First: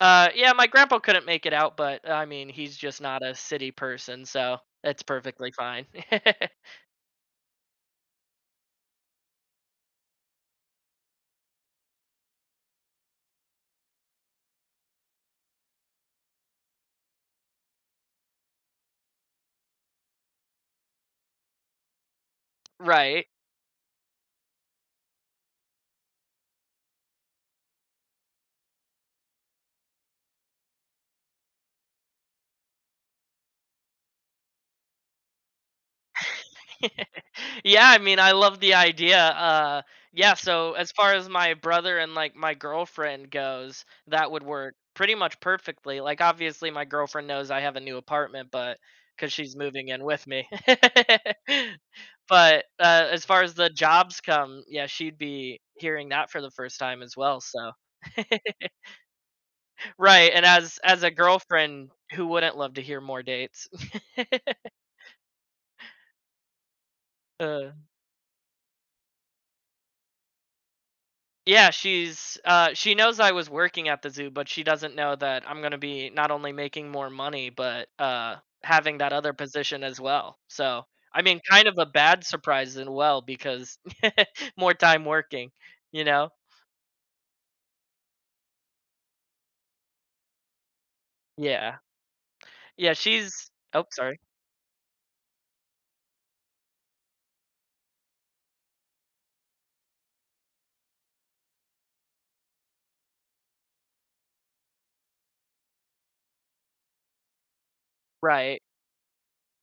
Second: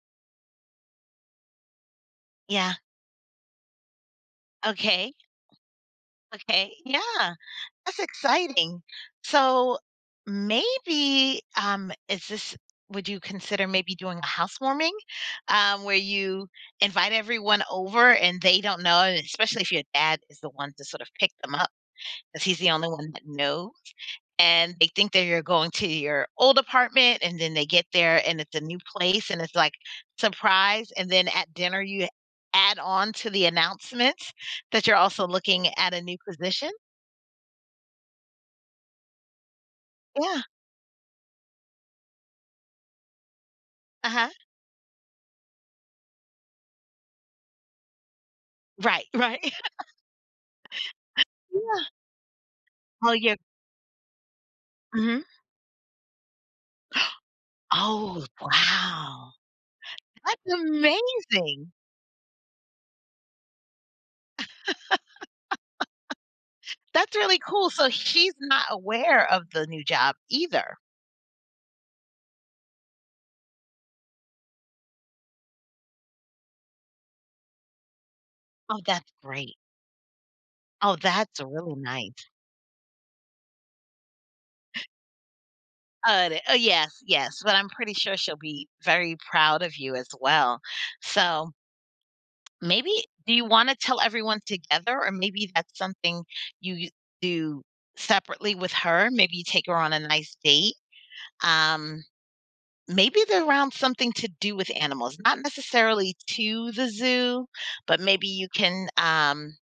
Uh, yeah, my grandpa couldn't make it out, but, uh, I mean, Yeah. he's just not a city person, so, that's Okay. perfectly fine. Okay, yeah. That's exciting. So, maybe, um is this would you consider maybe doing a housewarming, um, where you invite everyone over and they don't know, and especially if your dad is the one to sort of pick them up, 'cause he's the only one that Right. knows, and they think that you're going to your old apartment, and then they get there and it's a new place and it's, like, "Surprise," and then at dinner, you add on to the announcements that you're also looking at a new position? Yeah, I mean, I love the idea. Uh, yeah, Yeah. so as far as my brother and, like, my girlfriend goes, Uh-huh. that would work pretty much perfectly. Like, obviously, my girlfriend knows I have a new apartment, but, Right, 'cause right. she's moving in with me. Yeah. But, uh, Well, as you're far as the jobs come, yeah, she'd Mhm. be hearing that for the first time as well, so Oh, wow. Right, and That's as as a amazing. girlfriend, who wouldn't love to hear more dates? That's really cool, Uh. so she's not aware of the new job either. Yeah, she's uh, she knows I was working at the zoo, but she doesn't know that I'm gonna be not only making more money, but, uh, Oh, having that's that other great. position as well. So, Oh, I that's mean, kind really of a nice. bad surprise and well because more time working, you Uh, know? de uh, yes, yes, but I'm pretty sure she'll be very proud of you as well. So Yeah. maybe Yeah, do you she's wanna ope, tell sorry. everyone together or maybe that's something you you do separately with her? Maybe you take her on a nice date? Um, maybe they're around something to do with animals, not necessarily to the zoo, but maybe you Right. can, um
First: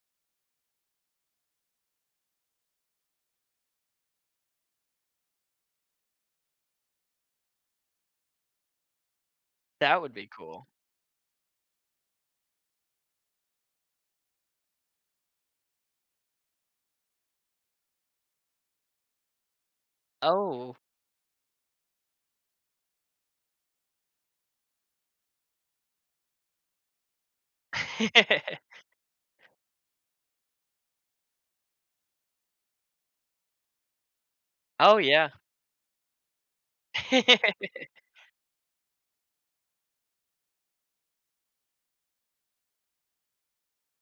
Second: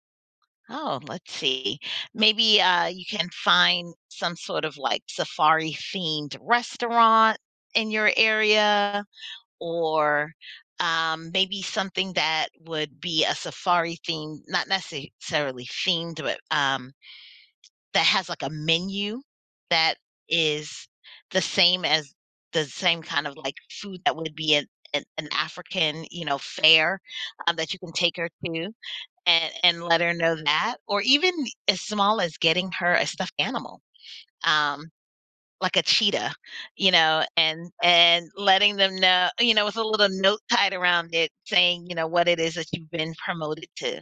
oh, let's see, maybe, uh, you can find some sort of, like, safari-themed restaurant in your area. That would be Or, cool. um, maybe something that would be a safari theme not necessarily themed, but, um, that has, like, a menu that Oh. is the same as the same kind of like, food that would be an an African, you know, fare, uh, that you can take her to a and let her know that, or even as small as getting her a stuffed animal, um, Oh, yeah. like a cheetah, you know, and and letting them know you know, with a little note tied around it saying, you know, what it is that you've been promoted to.